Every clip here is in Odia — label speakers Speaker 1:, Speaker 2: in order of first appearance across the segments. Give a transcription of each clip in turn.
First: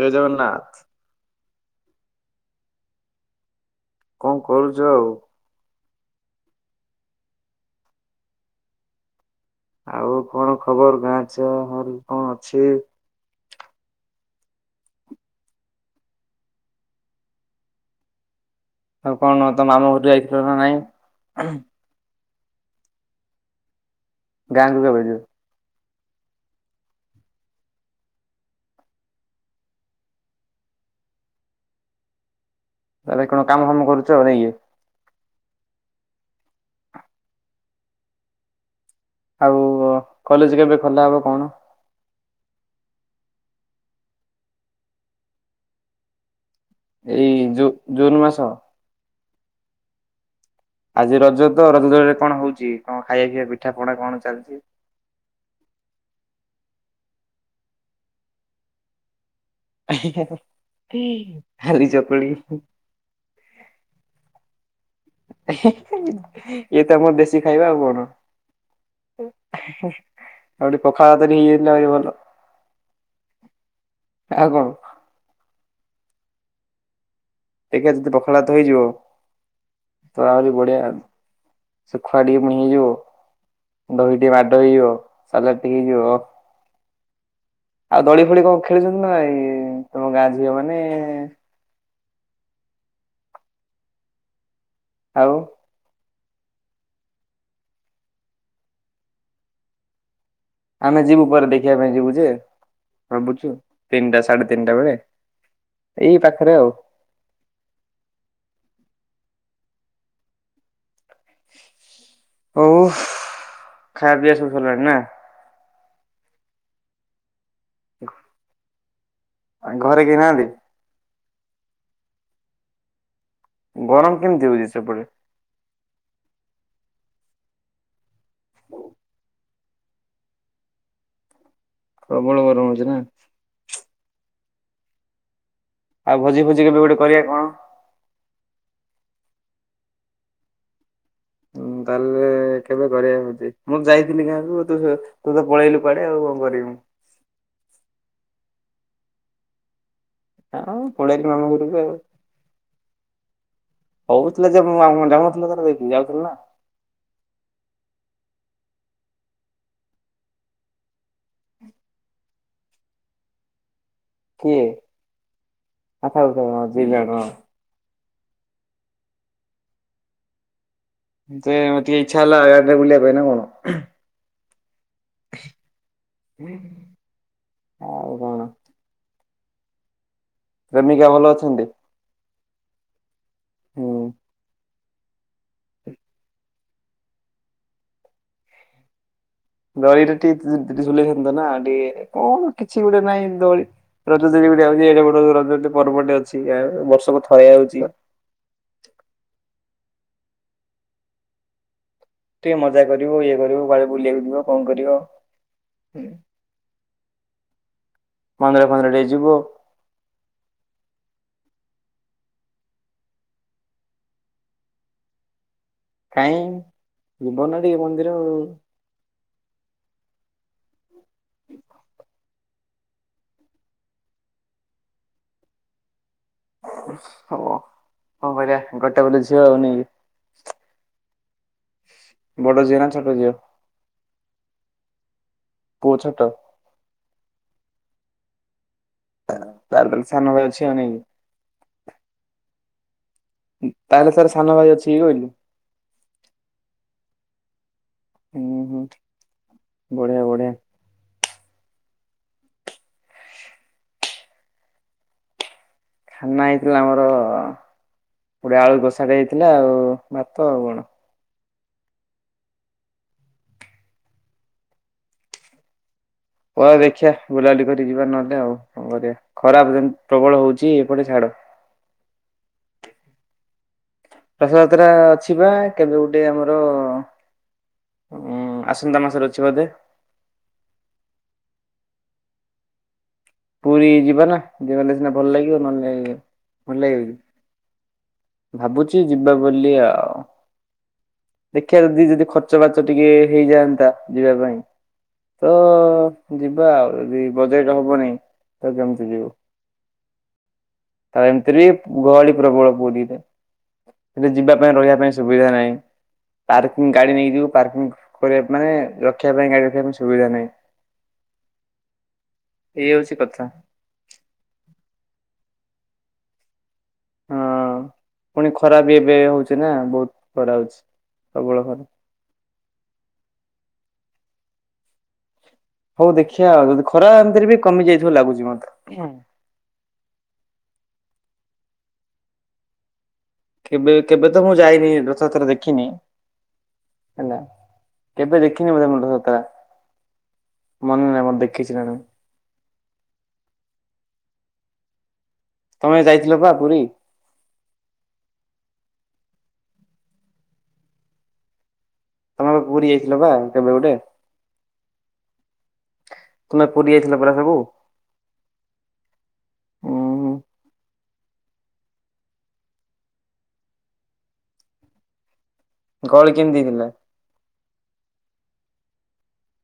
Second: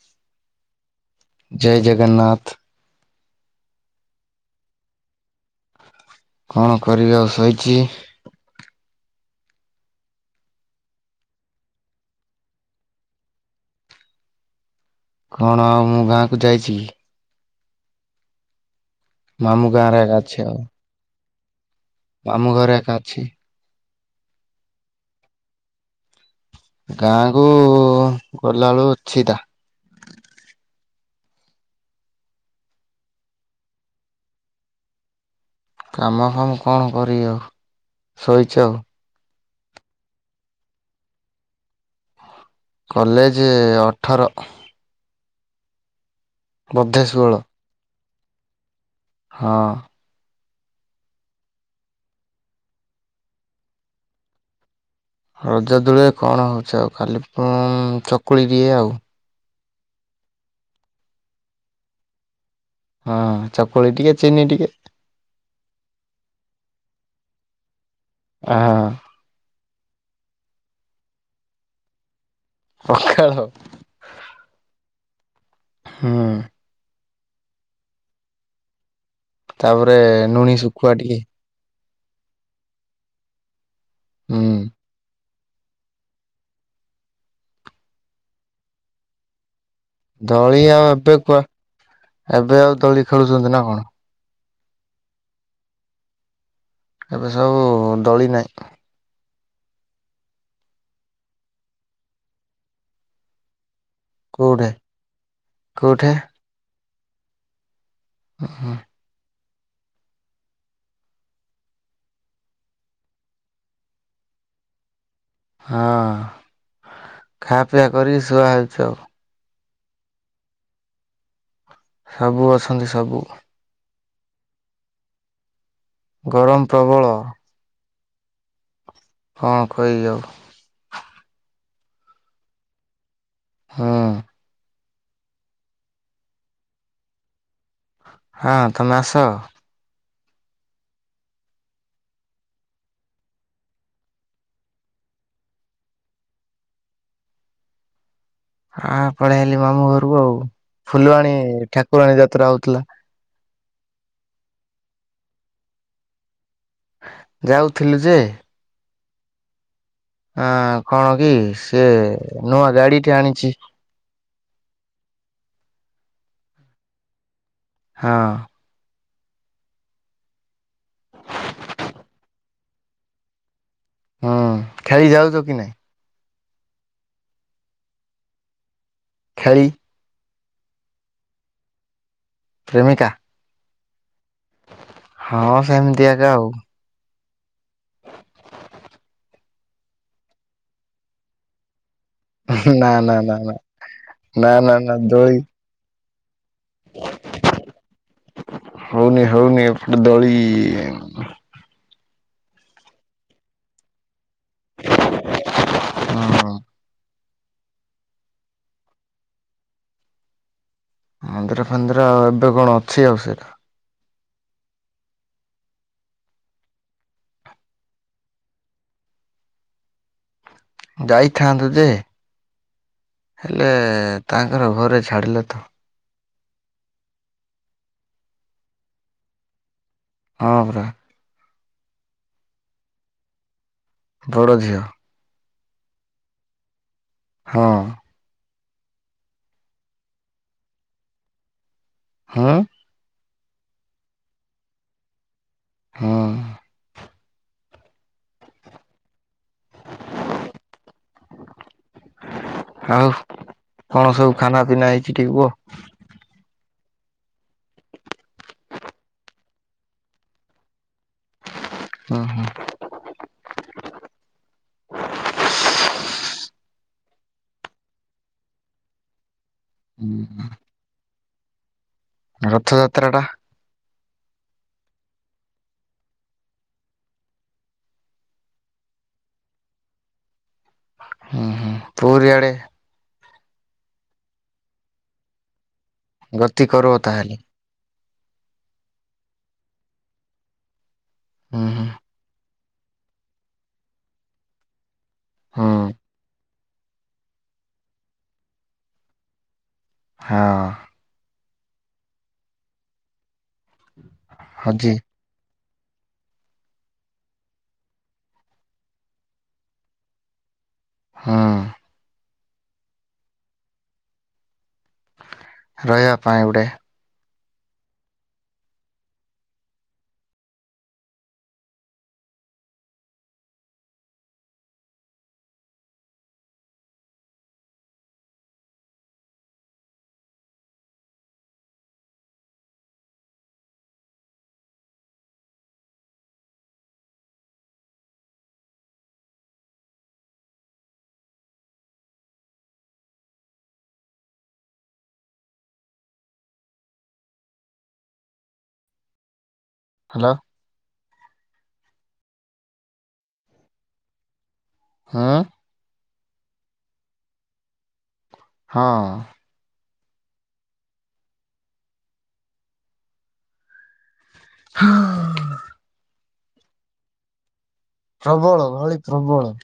Speaker 1: ଜୟ ଜଗନ୍ନାଥ
Speaker 2: ଜୟ ଜଗନ୍ନାଥ।
Speaker 1: କଣ କରୁଛ ଆଉ।
Speaker 2: କଣ କରିବା ଆଉ ଶୋଇଛି।
Speaker 1: ଆଉ କଣ ଖବର ଗାଁ ଛାଆଁ କଣ ଅଛି?
Speaker 2: କଣ ଆଉ ମୁଁ ଗାଁକୁ ଯାଇଛି।
Speaker 1: ଆଉ କଣ ତମ ମାମୁଁ
Speaker 2: ଗାଁରେ
Speaker 1: ଘରକୁ
Speaker 2: ଏକା ଅଛି
Speaker 1: ଯାଇଥିଲ ନା
Speaker 2: ଆଉ
Speaker 1: ନାଇଁ?
Speaker 2: ମାମୁଁ ଘରେ ଏକା ଅଛି।
Speaker 1: ଗାଁକୁ କେବେ ଯିବ?
Speaker 2: ଗାଁ କ ଗଲାବେଳୁ ଅଛି ତା
Speaker 1: ତାହେଲେ କଣ କାମ ଫାମ କରୁଛ ନାଇଁ କି?
Speaker 2: କାମ ଫାମ କଣ କରିବ ଆଉ ଶୋଇଛି ଆଉ।
Speaker 1: ଆଉ କଲେଜ କେବେ ଖୋଲା ହବ କଣ?
Speaker 2: କଲେଜ ଅଠର ବୋଧେ ଷୋହଳ
Speaker 1: ଜୁନ୍ ମାସ
Speaker 2: ହଁ।
Speaker 1: ଆଜି ରଜ ତ ରଜରେ କଣ ହଉଛି କଣ ଖାଇବା ପିଇବା ପିଠା ପଣା କଣ ଚାଲିଛି।
Speaker 2: ରଜ ଦୂଳେରେ କଣ ହଉଛି ଆଉ ଖାଲି ଉଁ ଚକୁଳି ଦିଏ ଆଉ।
Speaker 1: ଖାଲି ଚକୁଳି
Speaker 2: ହଁ ଚକୁଳି ଟିକେ ଚିନି ଟିକେ।
Speaker 1: ଇଏ ତମର ଦେଶୀ ଖାଇବା ଆଉ କଣ।
Speaker 2: [unintelligible]
Speaker 1: ଆଉ [unintelligible] ପଖାଳ ଭାତ [unintelligible] ସବୁଠୁ ଭଲ।
Speaker 2: ପଖାଳ
Speaker 1: ଆଉ କଣ
Speaker 2: ହଁ।
Speaker 1: ଟିକେ ଯଦି ପଖାଳ ଭାତ ହେଇଯିବ
Speaker 2: ତାପରେ
Speaker 1: ତ ଆହୁରି
Speaker 2: ଲୁଣି
Speaker 1: ବଢିଆ
Speaker 2: ଶୁଖୁଆ ଟିକେ
Speaker 1: ଶୁଖୁଆ ଟିକେ ପିଇ ହେଇଯିବ ଦହି ଟିକେ
Speaker 2: ହୁଁ
Speaker 1: ବାଡ ହେଇଯିବ ସାଲା ଟିକେ ହେଇଯିବ ଆଉ ଦଳି ଫୋଳି କଣ ଖେଳୁଛନ୍ତି ନାଇ?
Speaker 2: ଦଳି ଆଉ ଏବେ କୁ ଏବେ ଆଉ ଦଳି ଖେଳୁଛନ୍ତି ନା କଣ?
Speaker 1: ଆଉ
Speaker 2: ଏବେ ସବୁ ଦଳି ନାହିଁ।
Speaker 1: ଆମେ ଯିବୁ ପରେ ଦେଖିବା ପାଇଁ ଯିବୁ ଯେ ଭାବୁଛୁ ତିନିଟା ସାଢେ
Speaker 2: କୋଉଠେ
Speaker 1: ତିନିଟା ବେଳେ
Speaker 2: କୋଉଠେ
Speaker 1: ଏଇ ପାଖରେ ଆଉ।
Speaker 2: ଓ ହଁ
Speaker 1: ହଉ ଖାଇବା ପିଇବା ସବୁ ସରିଲାଣି ନା?
Speaker 2: ହଁ ଖାଆ ପିଆ କରିକି ଶୁଆ ହେଉଛି ଆଉ।
Speaker 1: ଆ ଘରେ କେହି ନାହାନ୍ତି?
Speaker 2: ସବୁ ଅଛନ୍ତି ସବୁ
Speaker 1: ଗରମ କେମିତି ହଉଛି ସେପଟେ?
Speaker 2: ଗରମ ପ୍ରବଳ।
Speaker 1: ହଉ।
Speaker 2: ହଁ କହିଦିଅ।
Speaker 1: ପ୍ରବଳ ଗରମ ହଉଛି ନା?
Speaker 2: ହଁ।
Speaker 1: ଆଉ ଭୋଜି ଫୋଜି କେବେ ଗୋଟେ କରିବା କଣ
Speaker 2: ହଁ ତମେ ଆସ।
Speaker 1: ହୁଁ ତାହେଲେ କେବେ କରିବା ଭୋଜି ମୁଁ ଯାଇଥିଲି ଗାଁକୁ ତୁ ସ ତୁ ତ ପଳେଇଲୁ କୁଆଡେ ଆଉ କଂ କରିମି ମୁଁ।
Speaker 2: ହଁ ପଳେଇ ଆଇଲି ମାମୁଁ ଘରକୁ ଆଉ
Speaker 1: ହଁ ପଳେଇଲି
Speaker 2: ଫୁଲବାଣୀ
Speaker 1: ମାମୁଁ ଘରକୁ ଆଉ
Speaker 2: ଠାକୁରାଣୀ ଯାତ୍ରା ହଉଥିଲା।
Speaker 1: ହଉଥିଲା ଯେ [unintelligible] ଯାଉନଥିଲ ତର ଦେଇକି ଯାଉଥିଲୁ ନା।
Speaker 2: ଯାଉଥିଲୁ ଯେ ଆଁ କଣ କି ସେଏ ନୂଆ ଗାଡି ଟେ ଆଣିଛି।
Speaker 1: କିଏ ଆ ଥାଉଥାଉ ହଁ ଦିଜଣ।
Speaker 2: ହଁ।
Speaker 1: ସେ ମ ଟିକେ ଇଚ୍ଛା ହେଲା ଗାଡ଼ିରେ ବୁଲିବା ପାଇଁ ନା କଣ।
Speaker 2: ହୁଁ ଖେଳି ଯାଉଛ କି ନାଇଁ।
Speaker 1: ଆଉ କଣ।
Speaker 2: ଖେଳି
Speaker 1: ପ୍ରେମିକା ଭଲ ଅଛନ୍ତି?
Speaker 2: ପ୍ରେମିକା
Speaker 1: ହୁଁ
Speaker 2: ହଁ ସେମିତି ଆକା ଆଉ।
Speaker 1: [unintelligible] କଣ କିଛି ଗୋଟେ ନାଇଁ
Speaker 2: ନା ନା ନା ନା
Speaker 1: ଦୋଳି
Speaker 2: ନା
Speaker 1: ରଜଦୋଳି ଗୋଟେ
Speaker 2: ନା
Speaker 1: ଆଉଚି
Speaker 2: ନା
Speaker 1: ଏଡ଼େ ବଡ଼
Speaker 2: ଦୋଳି
Speaker 1: ରଜଟେ ପର୍ବ ଟେ ଅ ଛି ଆଉ ବର୍ଷକୁ ଥରେ ଆଉଚି
Speaker 2: ହୋଉନି ହୋଉନି ଏପଟେ ଦୋଳି
Speaker 1: ଟିକେ ମଜା କରିବୁ ଇଏ କରିବୁ କୁଆଡେ ବୁଲିବାକୁ ଯିବ କଣ କରିବ।
Speaker 2: ହଁ।
Speaker 1: ମନ୍ଦିର ଫନ୍ଦିର ଟିକେ ଯିବୁ।
Speaker 2: ମନ୍ଦିରା ଫନ୍ଦିର ଏବେ ଆଉ କଣ ଅଛି ଆଉ ସେରା।
Speaker 1: କାଇଁ ଯିବୁ ନା ଟିକେ ମନ୍ଦିର ଆଉ।
Speaker 2: ଯାଇଥାନ୍ତୁ ଯେ [inaudible] ହେଲେ ତାଙ୍କର ଘରେ ଛାଡ଼ିଲେ ତ
Speaker 1: ହୋଉ କଂ କରିବା ଗୋଟେ ବୋଲି ଝିଅ ଆଉ ନେଇକି।
Speaker 2: ହଁ ପରା।
Speaker 1: ବଡ଼ ଝିଅ ନା ଛୋଟ ଝିଅ?
Speaker 2: ବଡ଼ ଝିଅ।
Speaker 1: ପୁଅ ଛୋଟ?
Speaker 2: ହଁ।
Speaker 1: ତା ତାହେଲେ ସାନ ଭାଇ ଅଛି ନାଇକି?
Speaker 2: ହୁଁ।
Speaker 1: ତାହେଲେ ତାର ସାନ ଭାଇ ଅଛି ଇ କହିଲି।
Speaker 2: ହୁଁ।
Speaker 1: ହୁଁ ହୁଁ ବଢିଆ ବଢିଆ।
Speaker 2: ଆଉ କଣ ସବୁ ଖାନା ପିନା ହେଇଛି ଟିକେ କୁଅ?
Speaker 1: ଖାନା ହେଇଥିଲା ଆମର ପୋଡିଆ ଆଳୁ କଷାଟେ ହେଇଥିଲା ଆଉ ଭାତ ଆଉ କଣ।
Speaker 2: ଓ ହୋ।
Speaker 1: ହଁ ଦେଖିିଆ ବୁଲାବୁଲି କରି ଟିକେ ଯିବା ନହେଲେ ଆଉ କଣ କରିବା ଖରା ପ ପ୍ରବଳ
Speaker 2: ହୁଁ
Speaker 1: ହଉଚି ଏପଟେ ଛାଡ଼।
Speaker 2: ରଥଯାତ୍ରା ଟା।
Speaker 1: ରଥଯାତ୍ରା ଅଛି ବା କେବେ ଗୋଟେ ଆମର ହଁ ଆସନ୍ତା ମାସରେ ଅଛି ବୋଧେ?
Speaker 2: ହଁ ହଁ ପୁରୀଆଡେ
Speaker 1: ପୁରୀ ଯିବା ନା ଗଲେ ସିନା ଭଲ ଲାଗିବ ନହଲେ
Speaker 2: ଗତି
Speaker 1: ଭଲ
Speaker 2: କରିବ
Speaker 1: ଲାଗିବକି?
Speaker 2: ତାହେଲେ
Speaker 1: ଭାବୁଚି ଯିବା ବୋଲି ଆଉ
Speaker 2: ହୁଁ
Speaker 1: ଦେଖିବା
Speaker 2: ହୁଁ
Speaker 1: ଯଦି ଯଦି ଖ ର୍ଚ ବାର୍ଚ ଟିକେ ହେଇଯାଆନ୍ତା ଯିବା ପାଇଁ ତ
Speaker 2: ହୁଁ
Speaker 1: ଯି ବା ଆଉ ଯଦି ବଜେଟ ହବନି ତ କେମତି ଯିବୁ?
Speaker 2: ହଁ।
Speaker 1: ତ ଏମିତିରେ ଗହଳି ପ୍ରବଳ ପୁରୀରେ ଯିବା ପାଇଁ
Speaker 2: ହଜି
Speaker 1: ରହିବା ପାଇଁ ସୁବିଧା ନାହିଁ। ପାର୍କିଂ ଗାଡି ନେଇକିଯିବୁ ପାର୍କିଂ କରିବା ମାନେ ରଖିବା ପାଇଁ ଗାଡି ରଖିବା ପାଇଁ ସୁବିଧା ନାହିଁ।
Speaker 2: ହୁଁ।
Speaker 1: ଏଇ ହଉଚି କଥା।
Speaker 2: ରହିବା ପାଇଁ ଗୋଟେ
Speaker 1: ହଁ ପୁଣି ଖରାବି ଏବେ ହଉଚି ନା ବହୁତ ଖରା ହଉଚି ପ୍ରବଳ ଖରା। ହଉ ଦେଖିବା ଆଉ ଖରା ଏମିତିରେ ବି କମି ଯାଇଥିବ ଲାଗୁଛି ମତେ। କେବେ କେବେ ତ ମୁଁ ଯାଇନି ରଥଯାତ୍ରା ଦେଖିନି? ହେଲା କେବେ ଦେଖିନି ବୋଧେ ମୁଁ ରଥଯାତ୍ରା? ମନ ନାଁଇ ମୁଁଦେଖିଛି ନା କଣ? ତମେ ଯାଇଥିଲ ପା ପୁରୀ?
Speaker 2: ହ୍ୟାଲୋ।
Speaker 1: ତମେ ପା ପୁରୀ ଯାଇଥିଲ ବା କେବେ ଗୋଟେ?
Speaker 2: ହଁ।
Speaker 1: ତମେ ପୁରୀ ଯାଇଥିଲ ପରା ସବୁ।
Speaker 2: ହଁ।
Speaker 1: ଉଁ ହୁଁ
Speaker 2: ହଁ।
Speaker 1: ଗହଳି କେମିତିଥିଲା?
Speaker 2: ପ୍ରବଳ ଗହଳି ପ୍ରବଳ।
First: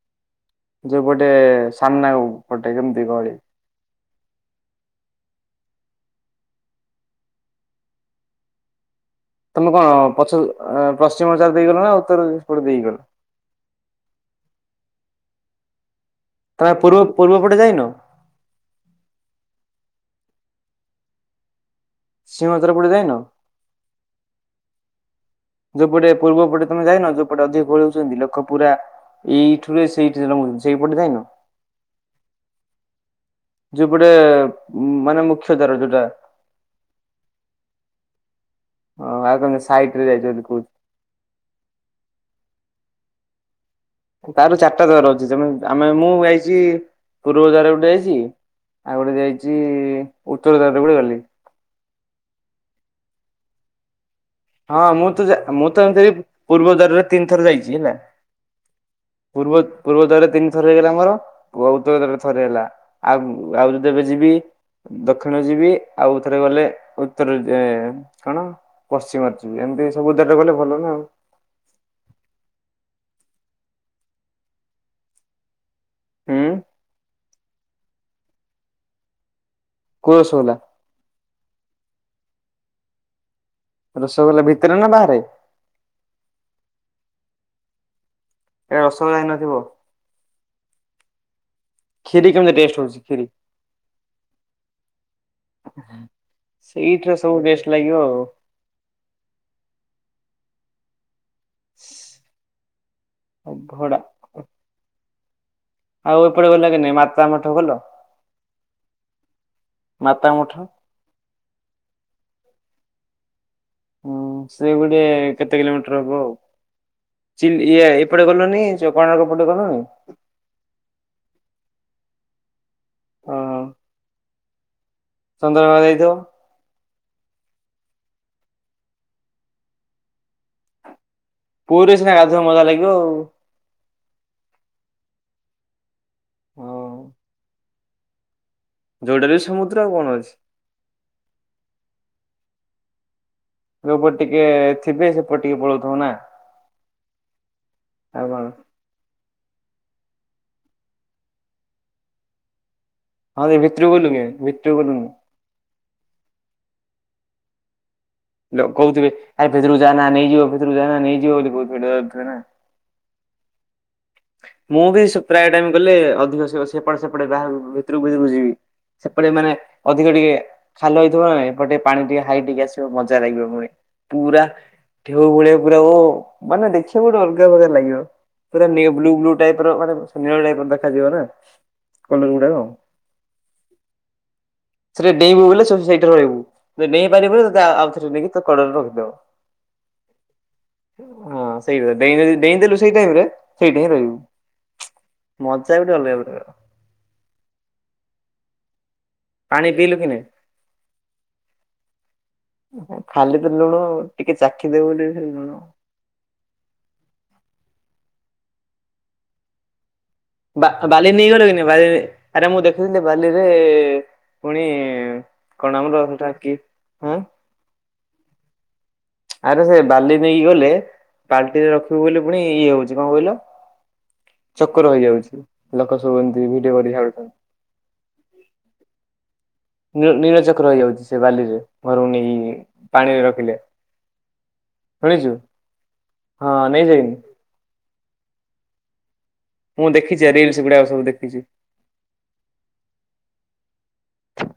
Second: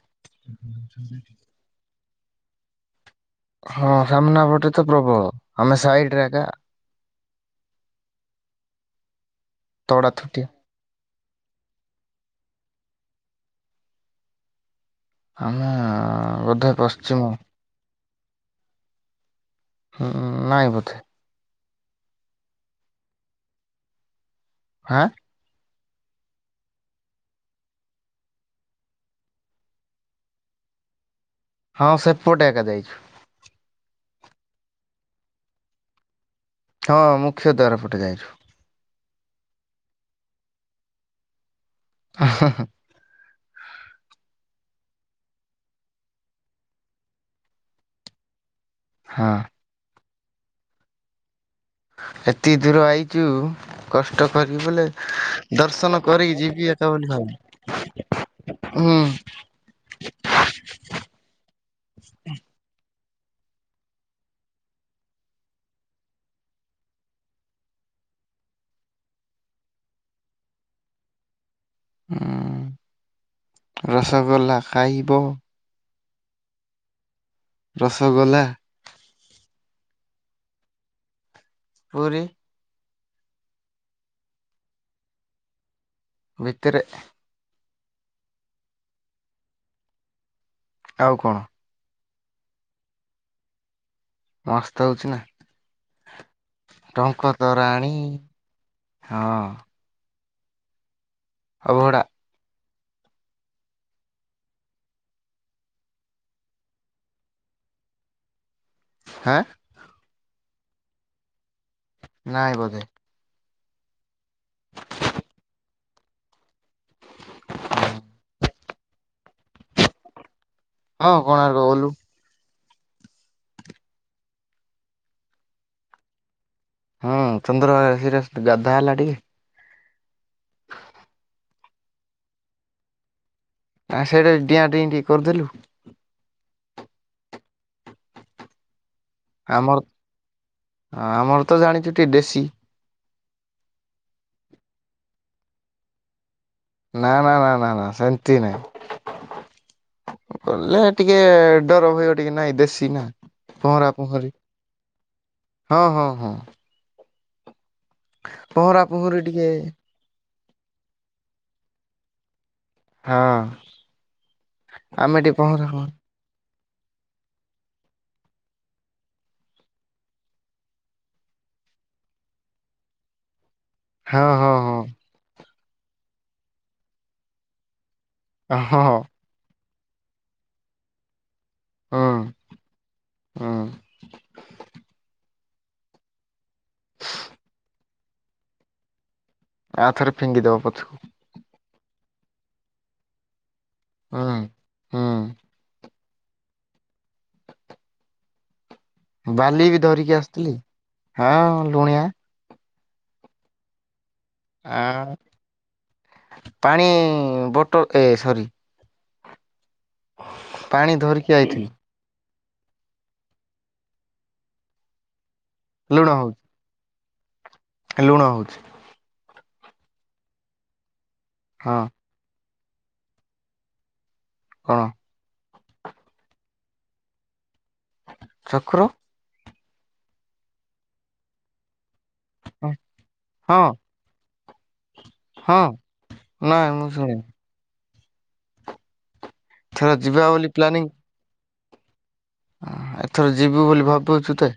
Speaker 1: ଯୋଉ ପଟେ ସାମ୍ନାକୁ ପଟେ ଏମିତି ଗହଳି?
Speaker 2: ହଁ ସାମ୍ନାପଟେ ତ ପ୍ରବଳ ଆମେ ସାଇଡରେ ଏକା
Speaker 1: ତମେ କଣ
Speaker 2: ତଡା
Speaker 1: ପଛ
Speaker 2: ଥୁଟିଆ
Speaker 1: ପଶ୍ଚିମ ହଜାର ଦେଇଗଲ ନା ଉତ୍ତର ବାଟେ ଦେଇଗଲ?
Speaker 2: ଆମେ ବୋଧେ ପଶ୍ଚିମ।
Speaker 1: ଏପଟେ ଯାଇନ?
Speaker 2: ହୁଁ ନାଇଁ ବୋଧେ
Speaker 1: ସିଂହଦ୍ୱାର ପଟେ ଯାଇନ?
Speaker 2: ହାଁ।
Speaker 1: ଯୋଉପଟେ ପୂର୍ବ ପଟେ ତମେ ଯାଇନ ଯୋଉପଟେ ଅଧିକ ଗହଳି ହଉଛନ୍ତି ଲୋକ ପୁରା ଏଇଠୁରେ ସେଇ ଜାକେ ସେଇପଟେ ଯାଇନ?
Speaker 2: ହଁ ସେପଟେ ଏକା ଯାଇଛୁ।
Speaker 1: ଯୋଉପୋଟେ ମାନେ ମୁଖ୍ୟ ଦ୍ୱାର ଯୋଉଟା।
Speaker 2: ହଁ ମୁଖ୍ୟ ଦ୍ୱାର ପଟେ ଯାଇଛୁ।
Speaker 1: ହଁ ଆଉ କଣ ସାଇଟରେ ଯାଇଛୁ ବୋଲି କହୁ
Speaker 2: ହ ହ।
Speaker 1: ତାର ଚାରଟା ଦ୍ଵାର ଅଛି ତ ଆମେ ମୁଁ ଯାଇଛି ପୂର୍ବ ଦ୍ୱାର ପଟେ ଯାଇଛି ଆଉ ଗୋଟେ
Speaker 2: ହଁ
Speaker 1: ଯାଇଛି ଉତ୍ତରଦ୍ୱାର ପଟେ ଗଲି।
Speaker 2: ଏତେ ଦୂର ଆଇଛୁ କଷ୍ଟ କରିକି
Speaker 1: ହଁ
Speaker 2: ବୋଲେ
Speaker 1: ମୁଁ ତ ଯା ମୁଁ ତ
Speaker 2: ଦର୍ଶନ
Speaker 1: ଏମିତି
Speaker 2: କରିକି
Speaker 1: ପୂର୍ବ
Speaker 2: ଯିବି ଏକା
Speaker 1: ଦ୍ୱାରରେ
Speaker 2: ବୋଲି
Speaker 1: ତିନି ଥର ଯାଇଛି ହେଲା
Speaker 2: ଭାବ ହୁଁ।
Speaker 1: ପୂର୍ବ ପୂର୍ବ ଦର ତିନିଥର ହେଇଗଲା ଆମର। ବଉ ତ ତବେ ଥରେ ହେଲା ଆଉ ଆଉ ଯଦି ଏବେ ଯିବି ଦକ୍ଷିଣ ଯିବି ଆଉ ଥରେ ଗଲେ ଉତ୍ତର କଣ? ମାରୁଛି ଏମିତି ସବୁଦ ଟା ଗଲେ ଭଲ ନା ଆଉ।
Speaker 2: ଉ ରସଗୋଲ୍ଲା ଖାଇବ?
Speaker 1: ହଁ।
Speaker 2: ରସଗୋଲା।
Speaker 1: କୋଉ ରସଗୋଲା?
Speaker 2: ପୁରୀ।
Speaker 1: ରସଗୋଲା ଭିତରେ ନା ବାହାରେ?
Speaker 2: ଭିତରେ।
Speaker 1: ଏ ରସଗୋଲା ହଇନଥିବ।
Speaker 2: ଆଉ କଣ?
Speaker 1: ଖିରୀ କେିତି ଟେଷ୍ଟ ହଛି ଖିରୀ।
Speaker 2: ମସ୍ତ ହଉଛି ନା
Speaker 1: ସେଇଠରେ
Speaker 2: ଟଙ୍କ
Speaker 1: ସବୁ ରେଷ୍ଟ
Speaker 2: ତରାଣୀ
Speaker 1: ଲାଗିବ ଆଉ।
Speaker 2: ହଁ। ଅବଡା।
Speaker 1: ଅଭଡା। ଆଉ ଏପଟେ ଗଲା କି ନାଇଁ ମାତା ମଠ ଗଲ?
Speaker 2: ହଁ।
Speaker 1: ମାତା ମଠ।
Speaker 2: ନାଇଁ ବୋଧେ।
Speaker 1: ହୁଁ ସେ ଗୋଟେ କେତେ କିଲୋମିଟର ହବ ଆଉ ଇ ଏପଟେ ଗଲନି ସେ କୋଣାର୍କ ପଟେ ଗଲୁନି
Speaker 2: ହଁ କୋଣାର୍କ ଗଲୁ।
Speaker 1: ହଁ। ଚନ୍ଦ୍ରମା ଯାଇଥିବ?
Speaker 2: ହଁ ଚନ୍ଦ୍ରଭାଗ ସେଟ ଗାଧା ହେଲା ଟିକେ
Speaker 1: ପୁଅରେ ସିନା ଗାଧୁଆ ମଜା ଲାଗିବ ଆଉ।
Speaker 2: ଆ ସେଇଟା ଡିଆଁ ଡିଁ ଟିକେ କରିଦେଲୁ
Speaker 1: ହଁ। ଯଉଟା ବି ସମୁଦ୍ର ଆଉ କଣ ଅଛି?
Speaker 2: ହଁ ଆମର ତ ଜାଣିଛୁ ଟିକେ ଦେଶୀ
Speaker 1: ଯୋଉପଟ ଟିକେ ଥିବେ ସେପଟେ ଟିକେ ପଳଉଥିବ ନା?
Speaker 2: ନା ନା ନା ନା ନା
Speaker 1: ଆଉ
Speaker 2: ସେମିତି
Speaker 1: କଣ
Speaker 2: ନାଇଁ। ଗଲେ ଟିକେ ଡର ହଗ ଟିକେ ନାଇଁ ଦେଶୀ ନା।
Speaker 1: ହଁ ଯେ
Speaker 2: ପହଁରା
Speaker 1: ଭିତରକୁ
Speaker 2: ପହଁରି
Speaker 1: ଭିତରକୁ ଗଲୁ କେମିତି?
Speaker 2: ହଁ ହଁ ହଁ।
Speaker 1: ଲ
Speaker 2: ପହଁରା
Speaker 1: କହୁଥିବେ
Speaker 2: ପହଁରି ଟିକେ
Speaker 1: ଆାଇ ଭିତରୁ ଯା ନେଇଯିବ ଭିତରୁକୁ ଯା ନେଇଯିବ ବୋଲି କହୁଥିବ ନା?
Speaker 2: ହଁ।
Speaker 1: ମୁଁ ବି
Speaker 2: ଆମେ ଟିକେ
Speaker 1: ପ୍ରାୟ
Speaker 2: ପହଁରା
Speaker 1: ଟାଇମ
Speaker 2: ପହଁରି
Speaker 1: ଗଲେ ଅଧିକ ସେପଟେ ସେପଟେ ବାହାର ଭିତରକୁ ଭିତରକୁ ଯିବି ସେପଟେ ମାନେ ଅଧିକ ଟିକେ ଖାଲ ହେଇଥିବ ନା ଏ ଟିକେ ପାଣି ଟିକେ ହାଇ ଟିକେ ଆସିବ ମଜା ଲାଗିବ।
Speaker 2: ହଁ
Speaker 1: ପୁରା
Speaker 2: ହଁ ହଁ
Speaker 1: ଢେଉ ଭଳିଆ ପୁରା ଓ ମାନେ ଦେଖିବାକୁ ଗୋଟେ ଅଲଗା ପ୍ରକାର ଲାଗିବ ପୁରା
Speaker 2: ହଁ
Speaker 1: ନିଉ
Speaker 2: ହଁ
Speaker 1: ବ୍ଲୁ ଟାଇପର ମାନେ ନୀଳ ଟାଇପର ଦେଖାଯିବ ନା।
Speaker 2: ହୁଁ
Speaker 1: [unintelligible]
Speaker 2: ହୁଁ
Speaker 1: ସେଠି ଡେଇଁବୁ ବୋଲି ସେ ସେଇଟେ ରହିବୁ। ଯଦି ଡେଇଁ ପାରିବୁନି ତତେ ଆ-ଆଉ ଥରେ ନେଇକି ତ କଡରେ ରଖିଦବ।
Speaker 2: ଆଉ ଥରେ ଫିଙ୍ଗିଦବ ପଛକୁ
Speaker 1: ହଁ ସେଇ [unintelligible] ଦେଇଁ ଡେଇଁ ଦେଲୁ ସେଇ ଟାଇମ୍ ରେ ସେଇଟା ହିଁ ରହିବୁ।
Speaker 2: ହୁଁ।
Speaker 1: [unintelligible]
Speaker 2: ହୁଁ
Speaker 1: ମଜା ଗୋଟେ ଅଲଗା ପ୍ରକାର।
Speaker 2: ବାଲି
Speaker 1: ପାଣି
Speaker 2: ବି
Speaker 1: ପିଇଲୁ କି
Speaker 2: ଧରିକି
Speaker 1: ନାଇଁ?
Speaker 2: ଆସିଥିଲି ହଁ ଲୁଣିଆ।
Speaker 1: ଏହେ ଖାଲି ତ ଲୁଣ ଟିକେ
Speaker 2: ଆ
Speaker 1: ଚାଖିଦୋବୁ ବୋଲି ସେ ଲୁଣ
Speaker 2: ପାଣି ବଟଲ ଏ ସରି। ପାଣି
Speaker 1: ବା-ବାଲି ନେଇ
Speaker 2: ଧରିକି
Speaker 1: ଗଲେ କି ନାଇ
Speaker 2: ଆଇଥିଲି
Speaker 1: ଭାଇ? [unintelligible] ଆରେ ମୁଁ ଦେଖିଥିଲି ବାଲିରେ ପୁଣି କଣ ମ ରୁହ
Speaker 2: ଲୁଣ
Speaker 1: ସେଟା
Speaker 2: ହଉଛି
Speaker 1: କି ଆଁ।
Speaker 2: ଲୁଣ ହୋଉଚି।
Speaker 1: ଆରେ ସେ ବାଲି ନେଇକି ଗଲେ ବାଲ୍ଟିରେ
Speaker 2: ହଁ
Speaker 1: ରଖିବୁ ବୋଲି ପୁଣି ଇଏ ହୋଉଚି କଣ କହିଲୁ।
Speaker 2: କଣ
Speaker 1: ଚକର ହେଇଯାଉଚି ଲୋକ ସବୁ ଏମିତି ଭିଡିଓ କରି ଛାଡୁଚନ୍ତି।
Speaker 2: ଚକ୍ର
Speaker 1: ନି-ନିଳଚକ୍ର ହେଇଯାଉଚି ସେ ବାଲିରେ ଘରୁକୁ ନେଇକି ପାଣିରେ ରଖିଲେ।
Speaker 2: ହଁ
Speaker 1: କରିଚୁ
Speaker 2: ହଁ
Speaker 1: ହଁ
Speaker 2: ନାଇଁ ମୁଁ
Speaker 1: ନେଇସାଇ
Speaker 2: ଶୁଣିନି
Speaker 1: [unintelligible] ମୁଁ
Speaker 2: ଏଥର ଯିବା
Speaker 1: ଦେଖିଚି ଏ
Speaker 2: ବୋଲି
Speaker 1: ରିଲସ ଗୁଡାକ ସବୁ ଦେଖିଚି।
Speaker 2: ହଁ ଏଥର ଯିବୁ ବୋଲି ଭାବୁଚୁତେ